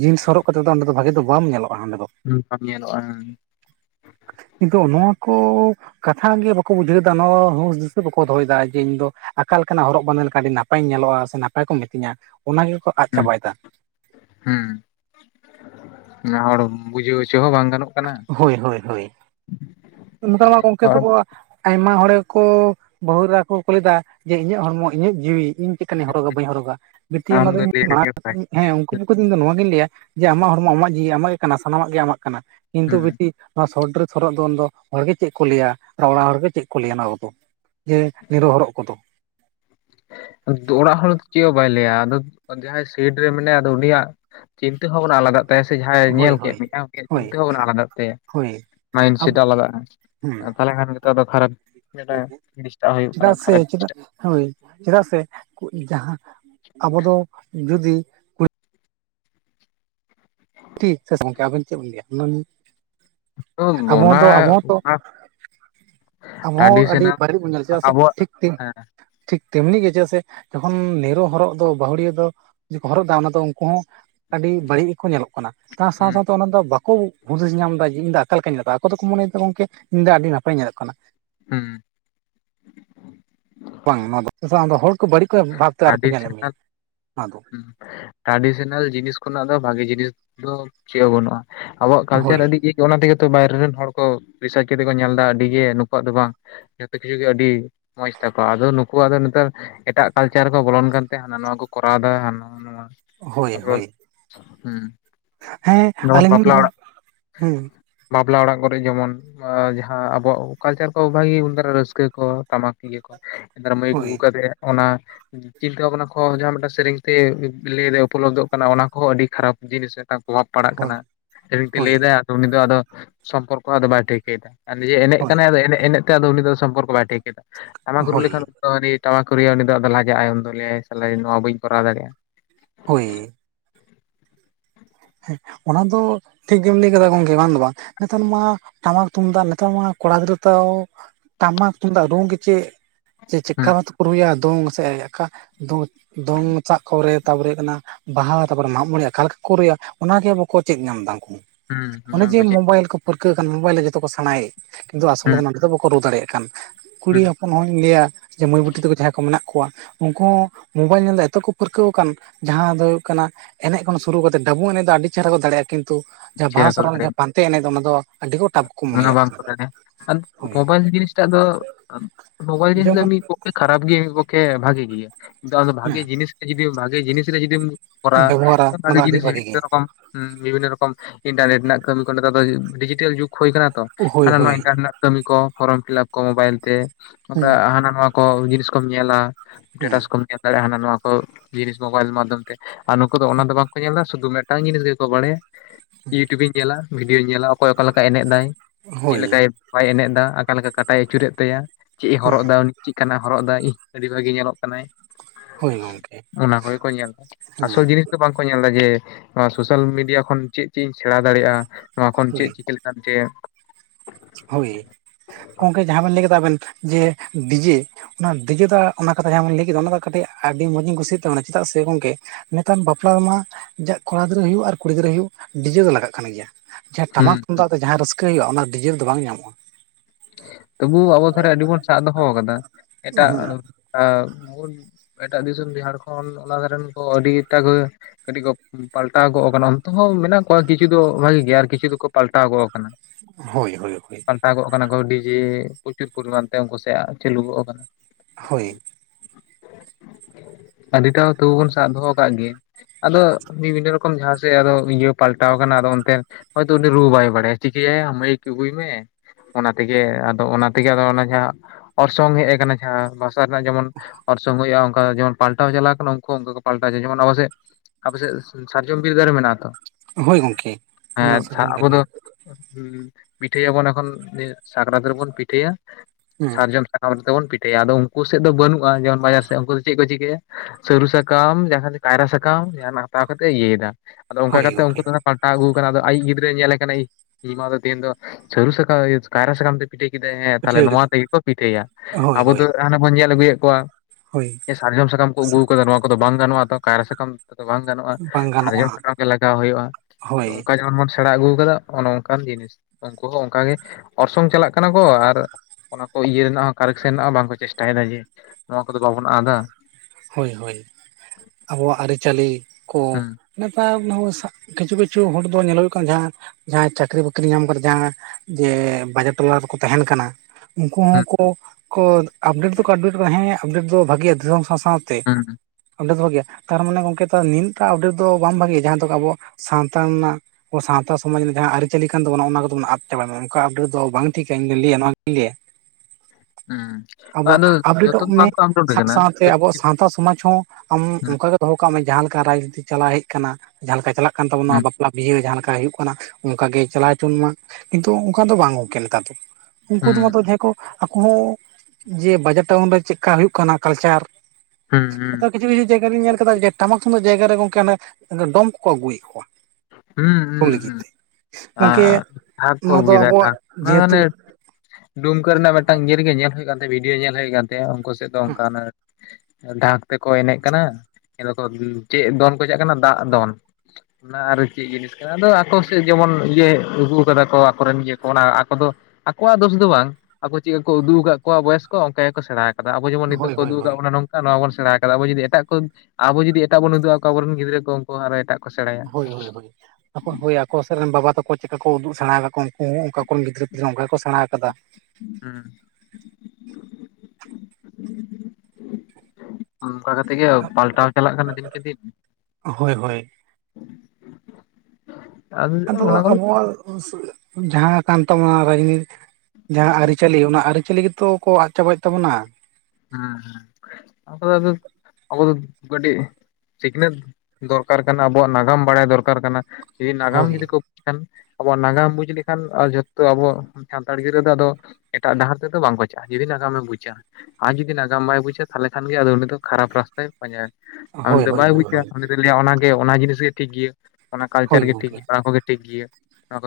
ᱡᱤᱱᱥ ᱦᱚᱨᱚᱜ ᱠᱟᱛᱮ ᱫᱚ ᱚᱸᱰᱮ ᱫᱚ ᱵᱷᱟᱜᱤ ᱫᱚ ᱵᱟᱢ ᱧᱮᱞᱚᱜᱼᱟ ᱚᱸᱰᱮ ᱫᱚ ᱱᱚᱝᱠᱟᱢ ᱧᱮᱞᱚᱜᱼᱟ᱾ ᱱᱤᱛᱚᱜ ᱱᱚᱣᱟ ᱠᱚ ᱠᱟᱛᱷᱟ ᱜᱮ ᱵᱟᱠᱚ ᱵᱩᱡᱷᱟᱹᱣ ᱫᱟ ᱱᱚᱣᱟ ᱦᱩ‍ᱸᱥ ᱫᱤᱥᱟᱹ ᱵᱟᱠᱚ ᱫᱚᱦᱚᱭ ᱮᱫᱟ ᱡᱮ ᱤᱧ ᱫᱚ ᱟᱠᱟ ᱞᱮᱠᱟᱱᱟᱜ ᱦᱚᱨᱚᱜ ᱵᱟᱸᱫᱮ ᱞᱮᱠᱷᱟᱱ ᱟᱹᱰᱤ ᱱᱟᱯᱟᱭᱤᱧ ᱧᱮᱞᱚᱜᱼᱟ ᱥᱮ ᱱᱟᱯᱟᱭ ᱠᱚ ᱢᱤᱛᱟᱹᱧᱟ᱾ ᱚᱱᱟ ᱜᱮ ᱠᱚ ᱟᱫ ᱦᱩᱸ ᱪᱟᱵᱟᱭᱮᱫᱟ᱾ ᱦᱩᱸ ᱱᱚᱣᱟ ᱦᱚᱲ ᱵᱩᱡᱷᱟᱹᱣ ᱦᱚᱪᱚ ᱦᱚᱸ ᱵᱟᱝ ᱜᱟᱱᱚᱜ ᱠᱟᱱᱟ ᱦᱳᱭ ᱦᱳᱭ ᱦᱳᱭ ᱱᱮᱛᱟᱨ ᱢᱟ ᱜᱚᱝᱠᱮ ᱟᱨ ᱛᱟᱠᱚᱣᱟ ᱟᱭᱢᱟ ᱦᱚᱲ ᱜᱮ ᱠᱚ ᱵᱟᱹᱦᱩ ᱮᱨᱟ ᱠᱚ ᱠᱚ ᱞᱮᱫᱟ ᱡᱮ ᱤᱧᱟᱹᱜ ᱦᱚᱲᱢᱚ ᱤᱧᱟᱹᱜ ᱡᱤᱣᱤ ᱤᱧ ᱛᱟᱦᱞᱮᱧ ᱦᱚᱨᱚᱜᱟ ᱵᱟᱹᱧ ᱦᱚᱨᱚᱜᱟ ᱵᱤᱛᱤᱭ ᱟᱢ ᱢᱟ ᱫᱚ ᱞᱟᱹᱭ ᱢᱟᱲ ᱨᱮᱜᱮ ᱵᱷᱟᱭ [inaudible] ᱦᱮᱸ ᱩᱱᱠᱩ ᱯᱚᱠᱠᱷᱮ ᱫᱚ ᱤᱧ ᱫᱚ ᱱᱚᱣᱟ ᱜᱤᱧ ᱞᱟᱹᱭᱟ ᱡᱮ ᱟᱢᱟᱜ ᱦᱚᱲᱢᱚ ᱟᱢᱟᱜ ᱡᱤᱣᱤ ᱟᱢᱟᱜ ᱜᱮ ᱠᱟᱱᱟ ᱥᱟᱱᱟᱢᱟᱜ ᱜᱮ ᱟᱢᱟᱜ ᱠᱟᱱᱟ᱾ ᱠᱤᱱᱛᱩ ᱦᱩᱸ ᱵᱤᱴᱤ ᱱᱚᱣᱟ ᱥᱚᱴ ᱰᱮᱨᱮᱥ ᱦᱚᱨᱚᱜ ᱫᱚᱱ ᱫᱚ ᱦᱚᱲ ᱜᱮ ᱪᱮᱫ ᱠᱚ ᱞᱟᱹᱭᱟ ᱟᱨ ᱚᱲᱟᱜ ᱦᱚᱲ ᱜᱮ ᱪᱮᱫ ᱠᱚ ᱞᱟᱹᱭᱟ ᱱᱚᱣᱟ ᱠᱚᱫᱚ ᱡᱮ ᱱᱮᱨᱳ ᱦᱚᱨᱚᱜ ᱠᱚ ᱫᱚ ᱛᱚ ᱚᱲᱟᱜ ᱦᱚᱲ ᱪᱤᱜ ᱦᱚᱸ ᱵᱟᱭ ᱞᱟᱹᱭᱟ ᱟᱫᱚ ᱡᱟᱦᱟᱸᱭ ᱥᱟᱹᱭᱤᱴ ᱨᱮ ᱢᱮᱱᱟᱭᱟ ᱟᱫᱚ ᱩᱱᱤᱭᱟᱜ ᱪᱤᱱᱛᱟᱹ ᱵᱷᱟᱵᱽᱱᱟ ᱟᱞᱟᱫᱟᱜ ᱛᱟᱭᱟ ᱥᱮ ᱡᱟᱦᱟᱸᱭ ᱦᱳᱭ ᱧᱮᱞ ᱠᱮᱜ ᱦᱳᱭ ᱢᱤᱠᱷᱟᱱ ᱦᱳᱭ ᱪᱤᱱᱛᱟᱹ ᱵᱷᱟᱵᱽᱱᱟ ᱟᱞᱟᱫᱟᱜ ᱛᱟᱭᱟ᱾ ᱦᱳᱭ ᱢᱟᱭᱤᱱᱰ ᱟᱵᱚ ᱥᱮᱰ ᱟᱞᱟᱫᱟᱜᱼᱟ᱾ ᱦᱩᱸ ᱛᱟᱦᱞᱮ ᱠᱷᱟᱱ ᱜᱤᱛᱚ ᱫᱚ ᱠᱷᱟᱨᱟᱯ ᱢᱤᱫᱴᱟᱝ ᱡᱤᱱᱤᱥᱴᱟᱜ ᱦᱳᱭᱳᱜ ᱠᱟᱱᱟ ᱪᱮᱫᱟᱜ ᱥᱮ ᱠᱷᱟᱨᱟᱯ ᱪᱮᱫᱟᱜ ᱡᱤᱱᱤᱥᱴᱟᱜ ᱦᱳᱭ ᱪᱮᱫᱟᱜ ᱥᱮ ᱡᱟᱦᱟᱸ ᱟᱵᱚ ᱫᱚ ᱡᱩᱫᱤ ᱴᱤ ᱜᱚᱝᱠᱮ ᱟᱵᱮᱱ ᱪᱮᱫ ᱵᱮᱱ ᱞᱮᱭᱟ ᱛᱚ ᱟᱵᱚᱦᱚᱸ ᱚᱱᱟ ᱛᱚ ᱟᱵᱚᱦᱚᱸᱛᱚ ᱚᱱᱟ ᱟᱵᱚ ᱦᱚᱸ ᱟᱹᱰᱤ ᱴᱨᱟᱰᱤᱥᱚᱱᱟᱞ ᱯᱟᱹᱲᱤᱡ ᱵᱚᱱ ᱧᱮᱞᱟ ᱪᱮᱫᱟᱜ ᱥᱮ ᱟᱵᱚᱣᱟᱜ ᱴᱷᱤᱠ ᱴᱷᱤᱠ ᱦᱮᱸ ᱴᱷᱤᱠ ᱛᱮᱢᱱᱤ ᱜᱮ ᱪᱮᱫᱟᱜ ᱥᱮ ᱡᱚᱠᱷᱚᱱ ᱱᱮᱨᱳ ᱦᱚᱨᱚᱜ ᱫᱚ ᱵᱟᱹᱦᱩᱲᱤᱭᱟᱹ ᱫᱚ ᱦᱚᱨᱚᱜ ᱫᱟ ᱚᱱᱟ ᱫᱚ ᱩᱝᱠᱳ ᱦᱚᱸ ᱟᱹᱰᱤ ᱵᱟᱹᱲᱤᱡ ᱜᱮᱠᱚ ᱧᱮᱞᱚᱜ ᱠᱟᱱᱟ ᱛᱟᱣ ᱥᱟᱶ ᱦᱩᱸ ᱥᱟᱶᱛᱮ ᱚᱱᱟ ᱫᱚ ᱵᱟ ᱠᱚ ᱦᱩᱫᱤᱥ ᱧᱟᱢ ᱫᱟ ᱡᱮ ᱤᱧ ᱫᱚ ᱟᱠᱟ ᱞᱮᱠᱟᱧ ᱧᱮᱞ ᱮᱫᱟ ᱟᱠᱚ ᱫᱚᱠᱚ ᱢᱚᱱᱮᱭᱮᱫᱟ ᱜᱚᱝᱠᱮ ᱤᱧ ᱫᱚ ᱟᱹᱰᱤ ᱱᱟᱯᱟᱭᱤᱧ ᱧᱮᱞᱚᱜ ᱠᱟᱱᱟ᱾ ᱦᱩᱸ ᱵᱟᱝ ᱚᱱᱟ ᱫᱚ ᱪᱟᱜ ᱥᱮ ᱦᱚᱲ ᱠᱚ ᱵᱟᱹᱲᱤᱡ ᱠᱷ ᱵᱷᱟᱜ [unintelligible] ᱟᱹᱰᱤ ᱡᱷᱟᱠᱟᱥ ᱴᱟᱰᱤᱥᱮᱱᱟᱞ ᱡᱤᱱᱤᱥ ᱠᱷᱚᱱᱟᱜ ᱫᱚ ᱵᱷᱟᱜᱤ ᱡᱤᱱᱤᱥ ᱫᱚ ᱪᱮᱫ ᱦᱚᱸ ᱵᱟᱹᱱᱩᱜᱼᱟ ᱟᱵᱚᱣᱟᱜ ᱠᱟᱞᱪᱟᱨ ᱦᱳᱭ ᱟᱹᱰᱤ ᱚᱱᱟ ᱛᱮᱜᱮ ᱛᱚ ᱵᱟᱭᱨᱮ ᱨᱮᱱ ᱦᱚᱲ ᱠᱚ ᱨᱤᱥᱟᱨᱪ ᱠᱟᱛᱮ ᱠᱚ ᱧᱮᱞ ᱫᱟ ᱟᱹᱰᱤ ᱜᱮ ᱱᱩᱠᱩᱣᱟᱜ ᱫᱚ ᱵᱟᱝ ᱡᱚᱛᱚ ᱠᱤᱪᱷᱩ ᱜᱮ ᱟᱹᱰᱤ ᱢᱚᱸᱡᱽ ᱛᱟᱠᱚᱣᱟ ᱟᱫᱚ ᱱᱩᱠᱩᱣᱟᱜ ᱫᱚ ᱱᱮᱛᱟᱨ ᱮᱴᱟᱜ ᱠᱟᱞᱪᱟᱨ ᱨᱮᱠᱚ ᱵᱚᱞᱚᱱ ᱠᱟᱱᱛᱮ ᱦᱟᱱᱟ ᱱᱟᱣᱟ ᱠᱚ ᱠᱚᱨᱟᱣ ᱫᱟ ᱦᱟᱱᱟ ᱱᱚᱣᱟ ᱦᱳᱭ ᱦᱳᱭ ᱦᱩᱸ ᱦᱮᱸ ᱡᱮᱢᱚᱱ ᱟᱞᱤᱧ ᱵᱟᱯᱞᱟ ᱚᱲᱟᱜ ᱦᱚᱸ ᱦᱩᱸ ᱵᱟᱯᱞᱟ ᱚᱲᱟᱜ ᱠᱚᱨᱮ ᱡᱮᱢᱚᱱ ᱡᱟᱦᱟᱸ ᱟᱵᱚᱣᱟᱜ ᱠᱟᱞᱪᱟᱨ ᱠᱚ ᱵᱷᱟᱹᱜᱤ ᱜᱮ ᱩᱱᱫᱨᱟ ᱨᱟᱹᱥᱠᱟᱹ ᱠᱚ ᱴᱟᱢᱟᱠ ᱤᱭᱟᱹᱠᱚ ᱱᱮᱛᱟᱨ ᱢᱟᱹᱭᱤᱠ ᱦᱳᱭ ᱟᱹᱜᱩ ᱠᱟᱛᱮᱫ ᱚᱱᱟ ᱪᱤᱱᱛᱟᱹ ᱵᱷᱟᱵᱽᱱᱟ ᱠᱚᱦᱚᱸ ᱡᱟᱦᱟᱸ ᱢᱮᱫᱴᱟᱝ ᱥᱮᱨᱮᱧ ᱛᱮ ᱯᱮᱞᱮ ᱫᱟᱭ ᱩᱯᱚᱞᱚᱵᱫᱷᱚᱜ ᱠᱟᱱᱟ ᱚᱱᱟ ᱠᱚ ᱦᱚᱸ ᱟᱹᱰᱤ ᱠᱷᱟᱨᱟᱯ ᱡᱤᱱᱤᱥ ᱠᱟᱝ ᱯᱨᱚᱵᱷᱟᱵᱽ ᱯᱟᱲᱟᱜ ᱦᱳᱭ ᱠᱟᱱᱟ ᱦᱳᱭ ᱯᱮᱞᱮ ᱫᱟᱭ ᱫᱚ ᱩᱱᱤ ᱫᱚ ᱟᱫᱚ ᱥᱚᱢᱯᱚᱨᱠᱚ ᱟᱫᱚ ᱵᱟᱭ ᱴᱷᱟᱹᱣᱠᱟᱹᱭᱟ ᱫᱟ ᱾ ᱟᱨ ᱱᱤᱡᱮ ᱮᱱᱮᱡ ᱦᱳᱭ ᱠᱟᱱᱟᱭ ᱮᱱᱮᱡ ᱮᱱᱮᱡ ᱛᱮ ᱟᱫᱚ ᱩᱱᱤ ᱫᱚ ᱥᱚᱢᱯᱚᱨᱠᱚ ᱵᱟᱭ ᱴᱷᱟᱹᱭᱠᱟᱹ ᱫᱟ ᱴᱟᱢᱟᱠ ᱨᱩ ᱦᱳᱭ ᱞᱮᱠᱷᱟᱱ ᱫᱚ ᱩᱱᱤ ᱴᱟᱢᱟᱠ ᱮ ᱨᱩᱭᱟ ᱩᱱᱤ ᱫᱚ ᱟᱫᱚ ᱞᱟᱡᱟᱜ ᱟᱭ ᱩᱱᱫᱚ ᱞᱟᱹᱭᱟᱭ ᱥᱟᱞᱟ ᱱᱚᱣᱟ ᱵᱟᱹᱧ ᱠᱚᱨᱟᱣ ᱫᱟᱲᱮᱭᱟᱜᱼᱟ᱾ ᱦᱩᱭ ᱚᱱᱟ ᱫᱚ ᱴᱷᱤᱠ ᱜᱮᱢ ᱞᱟᱹᱭ ᱠᱟᱫᱟ ᱜᱚᱢᱠᱮ ᱵᱟᱝ ᱫᱚ ᱵᱟᱝ ᱱᱮᱛᱟᱨ ᱢᱟ ᱴᱟᱢᱟᱠ ᱛᱩᱢᱫᱟᱜ ᱱᱮᱛᱟᱨ ᱢᱟ ᱠᱚᱲᱟ ᱜᱤᱫᱽᱨᱟᱹ ᱛᱟᱣ ᱴᱟᱢᱟᱠ ᱛᱩᱢᱫᱟᱜ ᱨᱩ ᱜᱮ ᱪᱮᱜ ᱪᱮᱸ ᱪᱮᱫᱠᱟ ᱦᱩᱸ ᱠᱟᱛᱮᱠᱚ ᱨᱩᱭᱟ ᱫᱚᱝ ᱥᱮ ᱟᱠᱟ ᱫᱚ ᱫᱚᱝ ᱪᱟᱜ ᱠᱚᱨᱮ ᱛᱟᱯᱚᱨᱮ ᱦᱳᱭᱳᱜ ᱠᱟᱱᱟ ᱵᱟᱦᱟ ᱛᱟᱯᱚᱨᱮ ᱢᱟᱜᱢᱚᱬᱮ ᱟᱠᱟ ᱞᱮᱠᱟ ᱠᱚ ᱨᱩᱭᱟ᱾ ᱚᱱᱟᱜᱮ ᱵᱟᱠᱚ ᱪᱮᱫ ᱧᱟᱢ ᱫᱟ ᱩᱱᱠᱩ ᱦᱩᱸ ᱚᱱᱮ ᱦᱩᱸ ᱡᱮ ᱪᱮᱫ ᱢᱳᱵᱟᱭᱤᱞ ᱠᱚ ᱯᱟᱹᱨᱠᱟᱹᱣ ᱠᱟᱱ ᱢᱳᱵᱟᱭᱤᱞ ᱨᱮ ᱡᱷᱚᱛᱚ ᱠᱚ ᱥᱮᱸᱬᱟᱭᱮᱜ᱾ ᱠᱤᱱᱛᱩ ᱟᱥᱚᱞᱮ ᱦᱩᱸ ᱫᱚ ᱱᱚᱸᱰᱮ ᱫᱚ ᱵᱟᱠᱚ ᱨᱩ ᱫᱟᱲᱮᱭᱟᱜ ᱠᱟᱱ ᱠᱩᱲᱤ ᱦᱩᱸ ᱦᱚᱯ ᱯᱚᱱᱟᱜ ᱦᱩᱧ ᱞᱟᱹᱭᱟ ᱡᱮ ᱢᱟᱹᱭ ᱵᱩᱴᱤ ᱛᱟᱠᱚ ᱡᱟᱦᱟᱸᱭ ᱠᱚ ᱢᱮᱱᱟᱜ ᱠᱚᱣᱟ ᱳᱝᱠᱳ ᱦᱚᱸ ᱢᱳᱵᱟᱭᱤᱞ ᱧᱮᱞ ᱛᱮ ᱮᱛᱚ ᱠᱚ ᱯᱟᱹᱨᱠᱟᱹᱣ ᱠᱟᱱ ᱡᱟᱦᱟᱸ ᱫᱚ ᱭᱩᱜ ᱠᱟᱱᱟ ᱮᱱᱮᱡ ᱠᱷᱚᱱ ᱥᱩᱨᱩ ᱠᱟᱛᱮᱜ ᱰᱟᱹᱵᱩᱝ ᱮᱱᱮᱡ ᱫᱚ ᱟᱹᱰᱤ ᱪᱮᱦᱨᱟ ᱠᱚ ᱫᱟᱲᱮᱭᱟᱜ ᱠᱤᱱᱛᱩ ᱡᱟᱦᱟᱸ ᱪᱮᱫ ᱵᱟᱦᱟ ᱟᱠᱚ ᱥᱚᱨᱚᱱ ᱫᱟᱲᱮᱭᱟᱜᱼᱟ ᱡᱟᱦᱟᱸ ᱯᱟᱱᱛᱮ ᱮᱱᱮᱡ ᱫᱚ ᱚᱱᱟ ᱫᱚ ᱟᱹᱰᱤ ᱠᱚ ᱴᱟᱯ ᱠᱚ ᱢᱚᱱᱮᱭᱟᱜ ᱠᱟᱱᱟ᱾ ᱟᱫ ᱦᱳᱭ ᱵᱚᱵᱟᱭᱤᱞ ᱡᱤᱱᱤᱥ ᱴᱟᱜ ᱫᱚ ᱢᱚᱵᱟᱭᱤᱞ ᱡᱤᱱᱤᱥ ᱫᱚ ᱡᱮᱢᱚᱱ ᱢᱤᱫ ᱯᱚᱠᱠᱷᱮ ᱠᱷᱟᱨᱟᱯ ᱜᱮ ᱢᱤᱜ ᱯᱚᱠᱠᱷᱮ ᱵᱷᱟᱜᱤ ᱜᱤᱭᱟ᱾ ᱫᱚ ᱟᱢᱫᱚ ᱵᱷᱟᱜᱤ ᱦᱮᱸ ᱡᱤᱱᱤᱥ ᱜᱤ ᱡᱩᱫᱤ ᱵᱷᱟᱜᱤ ᱡᱤᱱᱤᱥ ᱨᱮ ᱡᱩᱫᱤᱢ ᱠᱚᱨᱟᱣᱟ ᱵᱮᱵᱚᱦᱟᱨᱟ ᱚᱱᱟ ᱵᱷᱟᱜᱤ ᱫᱚ ᱟᱹᱰᱤ ᱡᱤᱱᱤᱥ ᱜᱮ ᱵᱤᱵᱷᱤᱱᱱᱚ ᱨᱚᱠᱚᱢ ᱦᱩᱸ ᱵᱤᱵᱷᱤᱱᱱᱚ ᱨᱚᱠᱚᱢ ᱤᱱᱴᱟᱨᱱᱮᱴ ᱨᱮᱱᱟᱜ ᱠᱟᱹᱢᱤ ᱠᱚ ᱱᱮᱛᱟᱨ ᱫᱚ ᱰᱤᱡᱤᱴᱮᱞ ᱡᱩᱜᱽ ᱦᱩᱭ ᱠᱟᱱᱟ ᱛᱚ ᱦᱳᱭ ᱦᱟᱱᱟ ᱦᱳᱭ ᱱᱚᱣᱟ ᱤᱱᱴᱟᱨᱱᱟ ᱠᱟᱹᱢᱤ ᱠᱚ ᱯᱷᱚᱨᱚᱢ ᱯᱷᱤᱞᱟᱯ ᱠᱚ ᱢᱚᱵᱟᱭᱤᱞ ᱛᱮ ᱱᱚᱝᱠᱟ ᱦᱮᱸ ᱦᱟᱱᱟ ᱱᱟᱣᱟ ᱠᱚ ᱡᱤᱱᱤᱥ ᱠᱚᱢ ᱧᱮᱞᱟ ᱦᱮᱸ ᱴᱮᱴᱟᱥ ᱠᱚᱢ ᱧᱮᱞ ᱫᱟᱲᱮᱜ-ᱟ ᱦᱟᱱᱟ ᱱᱚᱣᱟ ᱠᱚ ᱡᱤᱱᱤᱥ ᱢᱚᱵᱟᱭᱤᱞ ᱢᱟᱫᱽᱫᱷᱚᱢ ᱛᱮ᱾ ᱟᱨ ᱱᱩᱠᱩ ᱫᱚ ᱚᱱᱟ ᱫᱚ ᱵᱟᱝᱠᱚ ᱧᱮᱞ ᱫᱟ ᱥᱩᱫᱩ ᱢᱮᱫᱴᱟᱝ ᱡᱤᱱᱤᱥ ᱜᱮᱠᱚ ᱵᱟᱲᱟᱭᱟ ᱤᱭᱩᱴᱩᱵᱤᱧ ᱧᱮᱞᱟ ᱵᱷᱤᱰᱤᱭᱳᱧ ᱧᱮᱞᱟ ᱚᱠᱚᱭ ᱚᱠᱟ ᱞᱮᱠᱟᱭ ᱮᱱᱮᱡ ᱫᱟᱭ ᱪᱮᱫ ᱦᱳᱭ ᱞᱮᱠᱟᱭ ᱚᱭ ᱮᱱᱮᱡ ᱫᱟ ᱟᱠᱟᱞᱮᱠᱟ ᱠᱟᱴᱟᱭ ᱟᱹᱪᱩᱨᱮᱫ ᱛᱟᱭᱟ ᱪᱮᱜ ᱮ ᱦᱮᱸ ᱦᱚᱨᱚᱜ ᱫᱟ ᱩᱱᱤ ᱪᱤᱜ ᱠᱟᱱᱟᱜ ᱦᱚᱨᱚᱜ ᱫᱟ ᱤᱷ ᱟᱹᱰᱤ ᱵᱷᱟᱜᱤ ᱧᱮᱞᱚᱜ ᱠᱟᱱᱟᱭ᱾ ᱦᱳᱭ ᱜᱚᱝᱠᱮ ᱚᱱᱟ ᱠᱚᱜᱮ ᱠᱚ ᱧᱮᱞᱫᱟ ᱦᱮᱸ ᱟᱥᱚᱞ ᱡᱤᱱᱤᱥ ᱫᱚ ᱵᱟᱝ ᱠᱚ ᱠᱚ ᱧᱮᱞ ᱫᱟ ᱡᱮ ᱱᱚᱣᱟ ᱥᱳᱥᱟᱞ ᱢᱤᱰᱤᱭᱟ ᱠᱷᱚᱱ ᱪᱮᱜ ᱪᱮᱜ ᱤᱧ ᱥᱮᱬᱟ ᱫᱟᱲᱮᱜ-ᱟ ᱱᱚᱣᱟ ᱠᱷᱚᱱ ᱪᱮᱫ ᱦᱳᱭ ᱪᱤᱠᱟᱹ [unintelligible] ᱦᱳᱭ ᱜᱚᱝᱠᱮ ᱡᱟᱦᱟᱸ ᱵᱮᱱ ᱞᱟᱹᱭ ᱠᱮᱫᱟ ᱟᱵᱮᱱ ᱡᱮ ᱰᱤᱡᱮ ᱚᱱᱟ ᱰᱤᱡᱮ ᱫᱟᱜ ᱚᱱᱟ ᱠᱟᱛᱷᱟ ᱡᱟᱦᱟᱸ ᱵᱮᱱ ᱞᱟᱹᱭ ᱠᱮᱫᱟ ᱚᱱᱟ ᱫᱚ ᱠᱟᱹᱴᱤᱡ ᱟᱹᱰᱤ ᱢᱚᱸᱡᱽ ᱤᱧ ᱠᱩᱥᱤᱭᱟᱜ ᱛᱟᱵᱚᱱᱟ ᱪᱮᱫᱟᱜ ᱥᱮ ᱜᱚᱝᱠᱮ ᱱᱮᱛᱟᱢ ᱵᱟᱯᱞᱟ ᱨᱮᱢᱟ ᱡᱟᱜ ᱠᱚᱲᱟ ᱜᱤᱫᱽᱨᱟᱹ ᱦᱩᱭᱩᱜ ᱟᱨ ᱠᱩᱲᱤ ᱜᱤᱫᱽᱨᱟᱹᱭ ᱦᱩᱭᱩᱜ ᱰᱤᱡᱮ ᱫᱚ ᱞᱟᱜᱟᱜ ᱠᱟᱱ ᱜᱮᱭᱟ᱾ ᱡᱟᱦᱟᱸ ᱦᱩᱸ ᱴᱟᱢᱟᱠ ᱛᱩᱢᱫᱟᱜ ᱛᱮ ᱡᱟᱦᱟᱸ ᱨᱟᱹᱥᱠᱟᱹ ᱦᱩᱭᱩᱜ-ᱟ ᱚᱱᱟ ᱰᱤᱡᱮ ᱨᱮ ᱫᱚ ᱵᱟᱝ ᱧᱟᱢᱚᱜ-ᱟ᱾ ᱛᱚᱵᱩ ᱟᱵᱚ ᱫᱷᱟᱨᱮ ᱟᱹᱰᱤᱵᱚᱱ ᱥᱟᱵ ᱫᱚᱦᱚᱣ ᱠᱟᱫᱟ ᱮᱴᱟᱜ ᱦᱩᱸ ᱟᱸ ᱢᱩᱞ ᱮᱴᱟᱜ ᱫᱤᱥᱚᱢ ᱡᱷᱟᱲᱠᱷᱚᱱ ᱚᱱᱟ ᱫᱷᱟᱨᱮᱱ ᱠᱚ ᱟᱹᱰᱤ ᱮᱴᱟᱜᱟᱹ ᱠᱟᱹᱴᱤᱡ ᱠᱚ ᱯᱟᱞᱴᱟᱣ ᱜᱚᱜ ᱟᱠᱟᱱᱟ ᱚᱱᱛᱮ ᱦᱚᱸ ᱢᱮᱱᱟᱜ ᱠᱚᱣᱟ ᱠᱤᱪᱷᱩ ᱫᱚ ᱵᱷᱟᱜᱤ ᱜᱮ ᱟᱨ ᱠᱤᱪᱷᱩ ᱫᱚᱠᱚ ᱯᱟᱞᱴᱟᱣ ᱜᱚᱜ ᱟᱠᱟᱱᱟ᱾ ᱦᱳᱭ ᱦᱳᱭ ᱦᱳᱭ ᱟ ᱜᱚᱜ ᱠᱟᱱᱟ ᱠᱚ ᱰᱤᱡᱮ ᱯᱚᱪᱩᱨ ᱯᱚᱨᱤᱢᱟᱱ ᱛᱮ ᱩᱱᱠᱩ ᱥᱮ ᱟ ᱪᱟᱹᱞᱩ ᱜᱚᱜ ᱟᱠᱟᱱᱟ᱾ ᱦᱳᱭ ᱟᱹᱰᱤᱴᱟᱣ ᱛᱟᱹᱣ ᱵᱚᱱ ᱥᱟᱵ ᱫᱚᱦᱚ ᱟᱠᱟᱜ ᱜᱮᱭᱟ, ᱟᱫᱚ ᱵᱤᱵᱷᱤᱱᱱᱚ ᱨᱚᱠᱚᱢ ᱡᱟᱦᱟᱸ ᱥᱮᱜ ᱟᱫᱚ ᱤᱭᱟᱹ ᱯᱟᱞᱴᱟᱣ ᱠᱟᱱᱟ ᱟᱫᱚ ᱚᱱᱛᱮ ᱦᱚᱭ ᱛᱚ ᱩᱱᱤ ᱨᱩ ᱵᱟᱭ ᱵᱟᱲᱟᱭᱟ ᱪᱤᱠᱟᱹᱭᱟᱭ ᱢᱟᱭᱤᱠ ᱟᱸᱜᱩᱭ ᱢᱮ ᱚᱱᱟ ᱛᱮᱜᱮ ᱟᱫᱚ ᱚᱱᱟ ᱛᱮᱜᱮ ᱟᱫᱚ ᱚᱱᱟ ᱡᱟᱦᱟᱸ ᱚᱨᱥᱚᱝ ᱦᱮᱡ ᱟᱠᱟᱱᱟ ᱡᱟᱦᱟᱸ ᱵᱟᱥ ᱛᱟᱨ ᱱᱟᱜ ᱡᱮᱢᱚᱱ ᱚᱨᱥᱚᱝ ᱦᱩᱭᱩᱜ-ᱟ ᱚᱝᱠᱟ ᱡᱮᱢᱚᱱ ᱯᱟᱞᱴᱟᱣ ᱪᱟᱞᱟᱣ ᱠᱟᱱᱟ ᱩᱱᱠᱩ ᱦᱚᱸ ᱚᱱᱠᱟ ᱠᱚ ᱯᱟᱞᱴᱟᱣ ᱪᱟ ᱡᱮᱢᱚᱱ ᱟᱵᱚ ᱥᱮᱫ, ᱟᱯᱮ ᱥᱮᱫ ᱥᱟᱨᱡᱚᱢ ᱵᱤᱨ ᱫᱟᱨᱮ ᱢᱮᱱᱟᱜ-ᱟ ᱛᱚ? ᱦᱳᱭ ᱜᱚᱝᱠᱮ ᱦᱮ, ᱪᱷᱟ ᱟᱵᱚ ᱫᱚ ᱦᱩᱸ ᱯᱤᱴᱷᱟᱹᱭᱟᱵᱚᱱ ᱮᱠᱷᱚᱱ ᱥᱟᱠᱨᱟᱛ ᱨᱮᱵᱚᱱ ᱯᱤᱴᱷᱟᱹᱭᱟ ᱦᱮᱸ ᱥᱟᱨᱡᱚᱢ ᱥᱟᱠ ᱛᱮᱵᱚᱱ ᱯᱤᱴᱷᱟᱹᱭᱟ ᱟᱫᱚ ᱩᱱᱠᱩ ᱥᱮᱜ ᱫᱚ ᱵᱟᱹᱱᱩᱜ-ᱟ, ᱡᱮᱢᱚᱱ ᱵᱟᱡᱟᱨ ᱥᱮᱜ ᱩᱱᱠᱩ ᱫᱚ ᱪᱮᱫ ᱠᱚ ᱪᱤᱠᱟᱹᱭᱟ? ᱥᱟᱹᱨᱩ ᱥᱟᱠᱟᱢ ᱡᱟᱦᱟᱸ ᱠᱟᱭᱨᱟ ᱥᱟᱠᱟᱢ ᱡᱟᱦᱟᱸᱟᱱᱟᱜ ᱦᱟᱛᱟᱣ ᱠᱟᱛᱮᱜ ᱮ ᱤᱭᱟᱹᱭ ᱫᱟ ᱟᱫᱚ ᱚᱝᱠᱟ ᱦᱳᱭ ᱠᱟᱛᱮ ᱜᱚᱝᱠᱮ ᱩᱱᱠᱩ ᱫᱚᱱᱟ ᱯᱟᱞᱴᱟᱣ ᱟᱹᱜᱩ ᱠᱟᱱᱟ ᱫᱚ ᱟᱭᱤᱡ ᱜᱤᱫᱽᱨᱟᱹ ᱧᱮᱞᱮ ᱠᱟᱱᱟᱭ ᱤᱷ ᱤᱧᱤᱜ ᱢᱟ ᱫᱚ ᱛᱮᱦᱮᱧ ᱫᱚ ᱥᱟᱹᱨᱩ ᱥᱟᱠᱟ ᱠᱟᱭᱨᱟ ᱥᱟᱠᱟᱢ ᱛᱮ ᱯᱤᱴᱷᱟᱹ ᱠᱮᱫᱟᱭ ᱦᱮᱸ ᱯᱤᱴᱷᱟᱹ ᱛᱟᱦᱞᱮ ᱱᱚᱣᱟ ᱛᱮᱜᱮᱠᱚ ᱯᱤᱴᱷᱟᱹᱭᱟ ᱦᱳᱭ ᱟᱵᱚ ᱦᱳᱭ ᱫᱚ ᱦᱟᱱᱮ ᱵᱚᱱ ᱧᱮᱞ ᱟᱹᱜᱩᱭᱮᱫ ᱠᱚᱣᱟ ᱦᱳᱭ ᱥᱟᱨᱡᱚᱢ ᱥᱟᱠᱟᱢ ᱠᱚ ᱟᱹᱜᱩᱣ ᱠᱟᱫᱟ ᱱᱚᱣᱟ ᱠᱚᱫᱚ ᱵᱟᱝ ᱜᱟᱱᱚᱜ-ᱟ ᱛᱚ ᱠᱟᱭᱨᱟ ᱥᱟᱠᱟᱢ ᱠᱟᱛᱚ ᱵᱟᱝ ᱜᱟᱱᱚᱜᱼᱟ, ᱵᱟᱝ ᱜᱟᱱᱚᱜᱼᱟ ᱥᱟᱨᱡᱚᱢ ᱥᱟᱠᱟᱢ ᱜᱮ ᱞᱟᱜᱟᱣ ᱦᱳᱭᱳᱜ-ᱟ ᱟᱫᱚ ᱦᱳᱭ ᱚᱱᱠᱟ ᱡᱮ ᱥᱮᱬᱟ ᱟᱹᱜᱩᱣ ᱠᱟᱫᱟ ᱚᱱᱮ ᱚᱱᱠᱟᱱ ᱡᱤᱱᱤᱥ, ᱩᱱᱠᱩ ᱦᱚᱸ ᱚᱝᱠᱟ ᱜᱮ ᱚᱨᱥᱚᱝ ᱪᱟᱞᱟᱜ ᱠᱟᱱᱟ ᱠᱚ ᱟᱨ ᱚᱱᱟ ᱠᱚ ᱤᱭᱟᱹ ᱨᱮᱱᱟᱜ ᱦᱚᱸ ᱠᱟᱨᱮᱠᱥᱮᱱ ᱨᱮᱱᱟᱜ ᱵᱟᱝ ᱠᱚ ᱪᱮᱥᱴᱟᱭᱫᱟ ᱡᱮ ᱱᱚᱣᱟ ᱠᱚᱫᱚ ᱵᱟᱵᱚᱱ ᱟᱫᱟ- ᱦᱳᱭ ᱦᱳᱭ ᱟᱵᱚᱣᱟᱜ ᱟᱹᱨᱤᱪᱟᱹᱞᱤ ᱠᱚ, ᱦᱩᱸ ᱱᱮᱛᱟᱨ ᱫᱚ ᱥᱟᱜ ᱠᱤᱪᱷᱩ ᱠᱤᱪᱷᱩ ᱦᱚᱲ ᱫᱚ ᱧᱮᱞᱚᱜ ᱦᱩᱭᱩᱜ ᱠᱟᱱᱟ ᱡᱟᱦᱟᱸ ᱡᱟᱦᱟᱸᱭ ᱪᱟᱠᱨᱤ ᱵᱟᱹᱠᱨᱤ ᱧᱟᱢ ᱠᱟ ᱠᱟᱛᱮᱫ ᱡᱟᱦᱟᱸ ᱡᱮ ᱵᱟᱡᱟᱨ ᱴᱚᱞᱟ ᱨᱮᱠᱚ ᱛᱟᱦᱮᱱ ᱠᱟᱱᱟ᱾ ᱩᱱᱠᱩ ᱦᱩᱸ ᱦᱚᱸᱠᱚ ᱟᱯᱰᱮᱴ ᱫᱚᱠᱚ ᱟᱯᱰᱮᱴ, ᱦᱮᱸ ᱟᱯᱰᱮᱴ ᱫᱚ ᱵᱷᱟᱜᱤᱭᱟ ᱫᱤᱥᱚᱢ ᱥᱟᱶ ᱥᱟᱶᱛᱮ᱾ ᱦᱩᱸ ᱚᱸᱰᱮ ᱫᱚ ᱵᱷᱟᱜᱮᱭᱟ ᱛᱟᱨ ᱢᱟᱱᱮ ᱜᱚᱝᱠᱮ ᱛᱚ ᱟᱨ ᱱᱤᱱᱴᱟᱜ ᱚᱯᱰᱮᱴ ᱫᱚ ᱵᱟᱝ ᱵᱷᱟᱜᱮᱭᱟ ᱡᱟᱦᱟᱸ ᱫᱚ ᱟᱵᱚ ᱥᱟᱶᱛᱟ ᱢᱮᱱᱟᱜ, ᱟᱵᱚ ᱥᱟᱶᱛᱟ ᱥᱚᱢᱟᱡᱽ ᱡᱟᱦᱟᱸ ᱟᱹᱨᱤᱪᱟᱹᱞᱤ ᱠᱟᱱ ᱛᱟᱵᱚ ᱚᱱᱟ ᱠᱚᱫᱚ ᱵᱚᱱ ᱟᱫ ᱪᱟᱵᱟᱭ ᱠᱮᱫᱟ ᱚᱱᱠᱟ ᱟᱯᱰᱮᱴ ᱫᱚ ᱵᱟᱝ ᱴᱷᱤᱠᱟ ᱤᱧ ᱞᱟᱹᱭᱟ ᱱᱚᱣᱟ ᱜᱮᱤᱧ ᱞᱟᱹᱭᱟ᱾ [inaudible] ᱦᱩᱸ ᱟᱵᱚ ᱟᱫᱚ ᱡᱚᱛᱚ ᱟᱯᱰᱮᱴᱚᱜ ᱫᱚ ᱢᱮ ᱵᱟᱝ ᱠᱟᱱ, ᱥᱟᱶ ᱥᱟᱶᱛᱮ ᱟᱵᱚᱣᱟᱜ ᱥᱟᱶᱛᱟ ᱥᱚᱢᱟᱡᱽ ᱦᱚᱸ, ᱟᱢ ᱦᱩᱸ ᱚᱱᱠᱟ ᱜᱮ ᱫᱚᱦᱚ ᱠᱟᱜ ᱢᱮ ᱡᱟᱦᱟᱸ ᱞᱮᱠᱟ ᱨᱟᱡᱽᱱᱤᱛᱤ ᱪᱟᱞᱟᱣ ᱦᱮᱜ ᱠᱟᱱᱟ ᱡᱟᱦᱟᱸ ᱞᱮᱠᱟ ᱪᱟᱞᱟᱜ, ᱠᱟᱱ ᱛᱟᱵᱚᱱᱟ ᱦᱩᱸ ᱵᱟᱯᱞᱟ ᱵᱤᱦᱟᱹ ᱡᱟᱦᱟᱸ ᱞᱮᱠᱟ ᱦᱩᱭᱩᱜ ᱠᱟᱱᱟ᱾ ᱚᱱᱠᱟ ᱜᱮ ᱪᱟᱞᱟᱣ ᱦᱚᱪᱚᱱ ᱢᱟ ᱠᱤᱱᱛᱩ ᱚᱱᱠᱟ ᱫᱚ ᱵᱟᱝ ᱜᱚᱝᱠᱮ ᱱᱮᱛᱟᱨ ᱫᱚ ᱩᱱᱠᱩ ᱫᱚ ᱦᱩᱸ ᱢᱟᱛᱚ ᱡᱟᱦᱟᱭ ᱠᱚ, ᱟᱠᱚ ᱦᱚᱸ ᱡᱮ ᱵᱟᱡᱟᱨ ᱴᱟᱣᱩᱱ ᱨᱮ ᱪᱮᱫᱞᱮᱠᱟ ᱦᱩᱭᱩᱜ ᱠᱟᱱᱟ ᱠᱟᱞᱪᱟᱨ᱾ ᱦᱩᱸ ᱠᱤᱪᱷᱩ ᱠᱤᱪᱷᱩ ᱡᱟᱭᱜᱟ ᱨᱮᱧ ᱧᱮᱞ ᱠᱟᱫᱟ ᱡᱮ ᱴᱟᱢᱟᱠ ᱛᱩᱢᱫᱟᱜ ᱡᱟᱭᱜᱟ ᱨᱮ ᱜᱚᱝᱠᱮ ᱚᱱᱮ ᱰᱚᱢ ᱠᱚᱠᱚ ᱟᱹᱜᱩᱭᱮᱜ ᱠᱚᱣᱟ᱾ ᱦᱩᱸ ᱨᱩ ᱦᱩᱸ ᱞᱟᱹᱜᱤᱫ ᱦᱩᱸ ᱛᱮ, ᱜᱚᱝᱠᱮ ᱟᱨ ᱴᱷᱟᱠ ᱠᱚ ᱱᱚᱣᱟ ᱫᱚ ᱟᱹᱜᱩᱭᱮᱫᱟ ᱟᱵᱚᱣᱟᱜ ᱴᱷᱟᱠ ᱚᱱᱟ ᱫᱚ ᱡᱮᱦᱮᱛᱩ ᱦᱟᱱᱮ ᱰᱩᱢᱠᱟᱹ ᱨᱮᱱᱟᱜ ᱢᱤᱫᱴᱟᱝ ᱤᱭᱟᱹ ᱨᱮᱜᱮ ᱧᱮᱞ ᱦᱩᱭᱩᱜ ᱠᱟᱱ ᱛᱟᱦᱮ ᱵᱷᱤᱰᱭᱳ ᱧᱮᱞ ᱦᱩᱭᱩᱜ ᱠᱟᱱ ᱛᱟᱦᱮᱸ ᱩᱱᱠᱩ ᱥᱮᱫ ᱫᱚ ᱚᱝᱠᱟᱱᱟᱜ, ᱰᱷᱟᱠ ᱛᱮᱠᱚ ᱮᱱᱮᱡ ᱠᱟᱱᱟ, ᱟᱫᱚᱠᱚ ᱪᱮᱫ ᱫᱚᱱ ᱠᱚ ᱪᱟᱜ ᱠᱟᱱᱟ ᱫᱟᱜᱽ ᱫᱚᱱ᱾ ᱚᱱᱟ ᱟᱨᱚ ᱪᱮᱫ ᱡᱤᱱᱤᱥ ᱠᱟᱱᱟ, ᱟᱫᱚ ᱟᱠᱚ ᱥᱮᱫ ᱡᱮᱢᱚᱱ ᱤᱭᱟᱹ ᱟᱹᱜᱩ ᱠᱟᱫᱟ ᱠᱚ ᱟᱠᱚᱨᱮᱱ ᱤᱭᱟᱹ ᱠᱚ ᱚᱱᱟ ᱟᱠᱚ ᱫᱚ, ᱟᱠᱚᱣᱟᱜ ᱫᱳᱥ ᱫᱚ ᱵᱟᱝ, ᱟᱠᱚ ᱪᱮᱫᱠᱟ ᱠᱚ ᱩᱫᱩᱜ ᱟᱠᱟᱫ ᱠᱚᱣᱟ ᱵᱚᱭᱮᱥ ᱠᱚ ᱚᱱᱠᱟ ᱜᱮᱠᱚ ᱥᱮᱬᱟᱭ, ᱠᱟᱫᱟ ᱟᱵᱚ ᱡᱮᱢᱚᱱ ᱱᱤᱛᱚᱜ ᱦᱳᱭ ᱠᱚ ᱦᱳᱭ ᱩᱫᱩᱜ ᱦᱳᱭ ᱟᱠᱟᱫ ᱵᱚᱱᱟ ᱱᱚᱝ ᱱᱚᱣᱟ ᱵᱚᱱ ᱥᱮᱬᱟ ᱟᱠᱟᱫᱟ ᱟᱵᱚ ᱡᱩᱫᱤ ᱮᱴᱟᱜ ᱠᱚ ᱟᱵᱚ ᱡᱩᱫᱤ ᱮᱴᱟᱜ ᱵᱚᱱ ᱩᱫᱩᱜ ᱟᱠᱚᱭᱟ ᱟᱵᱚ ᱨᱮᱱ ᱜᱤᱫᱽᱨᱟᱹ ᱠᱚ ᱩᱱᱠᱩ ᱟᱨᱚ ᱮᱴᱟᱜ ᱠᱚ ᱥᱮᱸᱬᱟᱭᱟ᱾ ᱦᱳᱭ ᱦᱳᱭ ᱦᱳᱭ ᱛᱟᱯᱚᱨ ᱦᱳᱭ ᱟᱠᱚ ᱥᱮᱫ ᱨᱮᱱ ᱵᱟᱵᱟ ᱛᱟᱠᱚ ᱪᱮᱫᱠᱟ, ᱠᱚ ᱩᱫᱩᱜ ᱥᱮᱬᱟ ᱠᱟᱫᱟ ᱠᱚ ᱩᱱᱠᱩ ᱦᱚᱸ ᱚᱚᱱᱠᱟ ᱠᱚᱨᱮᱱ ᱜᱤᱫᱽᱨᱟᱹ ᱯᱤᱫᱽᱨᱟᱹ ᱚᱱᱠᱟ ᱠᱚ ᱥᱮᱬᱟᱣ ᱠᱟᱫᱟ᱾ ᱦᱩᱸ [inaudible] ᱚᱱᱠᱟ ᱠᱟᱛᱮ ᱜᱮ ᱯᱟᱞᱴᱟᱣ ᱪᱟᱞᱟᱜ ᱠᱟᱱᱟ ᱫᱤᱱᱠᱮ ᱫᱤᱱ᱾ ᱦᱳᱭ ᱦᱳᱭ ᱟᱫᱚ ᱚᱱᱟ ᱠᱚᱫᱚ ᱟᱵᱚᱣᱟᱜ ᱡᱟᱦᱟᱸ ᱠᱟᱱ ᱛᱟᱢᱟ ᱨᱟᱡᱽᱱᱤᱛ, ᱡᱟᱦᱟᱸ ᱟᱹᱨᱤᱪᱟᱹᱞᱤ ᱚᱱᱟ ᱟᱹᱨᱤᱪᱟᱹᱞᱤ ᱜᱮᱛᱚ ᱠᱚ ᱟᱫ ᱪᱟᱵᱟᱭᱮᱫ ᱛᱟᱵᱚᱱᱟ᱾ ᱦᱩᱸ ᱦᱩᱸ ᱚᱱᱠᱟ ᱫᱚ ᱟᱵᱚ ᱫᱚ ᱠᱟᱴᱤᱜ, ᱥᱤᱠᱷᱱᱟᱹᱛ ᱫᱚᱨᱠᱟᱨ ᱠᱟᱱᱟ ᱟᱵᱚᱣᱟᱜ ᱱᱟᱜᱟᱢ ᱵᱟᱲᱟᱭ ᱫᱚᱨᱠᱟᱨ ᱠᱟᱱᱟ ᱠᱤ ᱱᱟᱜᱟᱢ ᱦᱳᱭ ᱡᱩᱫᱤ ᱠᱚ, ᱠᱷᱟᱱ ᱟᱵᱚᱣᱟᱜ ᱱᱟᱜᱟᱢ ᱵᱩᱡᱽ ᱞᱮᱠᱷᱟᱱ ᱡᱷᱚᱛᱚ ᱟᱵᱚᱭᱟᱜ ᱥᱟᱱᱛᱟᱲ ᱜᱤᱫᱽᱨᱟᱹ ᱫᱚ ᱟᱫᱚ, ᱮᱴᱟᱜ ᱰᱟᱦᱟᱨ ᱛᱮᱫᱚ ᱵᱟᱝᱠᱚ ᱪᱟᱜᱼᱟ ᱡᱩᱫᱤ ᱱᱟᱜᱟᱢᱮ ᱵᱩᱡᱟ, ᱟᱨ ᱡᱩᱫᱤ ᱱᱟᱜᱟᱢ ᱵᱟᱭ ᱵᱩᱡᱟ ᱛᱟᱦᱚᱞᱮ ᱠᱷᱟᱱ ᱜᱮ ᱟᱫᱚ ᱩᱱᱤ ᱫᱚ ᱠᱷᱟᱨᱟᱯ ᱨᱟᱥᱛᱟᱭ ᱯᱟᱸᱡᱟᱭᱟ ᱟᱨ ᱦᱳᱭ ᱩᱱᱤ ᱫᱚ ᱦᱳᱭ ᱵᱟᱭ ᱵᱩᱡᱟ ᱦᱳᱭ ᱩᱱᱤ ᱫᱚ᱾ ᱟᱫᱚ ᱞᱟᱹᱭᱟ ᱚᱱᱟᱜᱮ ᱚᱱᱟ ᱡᱤᱱᱤᱥ ᱜᱮ ᱴᱷᱤᱠ ᱜᱮᱭᱟ ᱚᱱᱟ ᱦᱳᱭ ᱠᱟᱞᱪᱟᱨ ᱜᱮ ᱴᱷᱤᱠ ᱜᱚᱢᱠᱮ ᱜᱮᱭᱟ ᱚᱱᱟ ᱠᱚᱜᱮ ᱴᱷᱤᱠ ᱜᱮᱭᱟ᱾ ᱱᱚᱣᱟ ᱠᱚᱫᱚ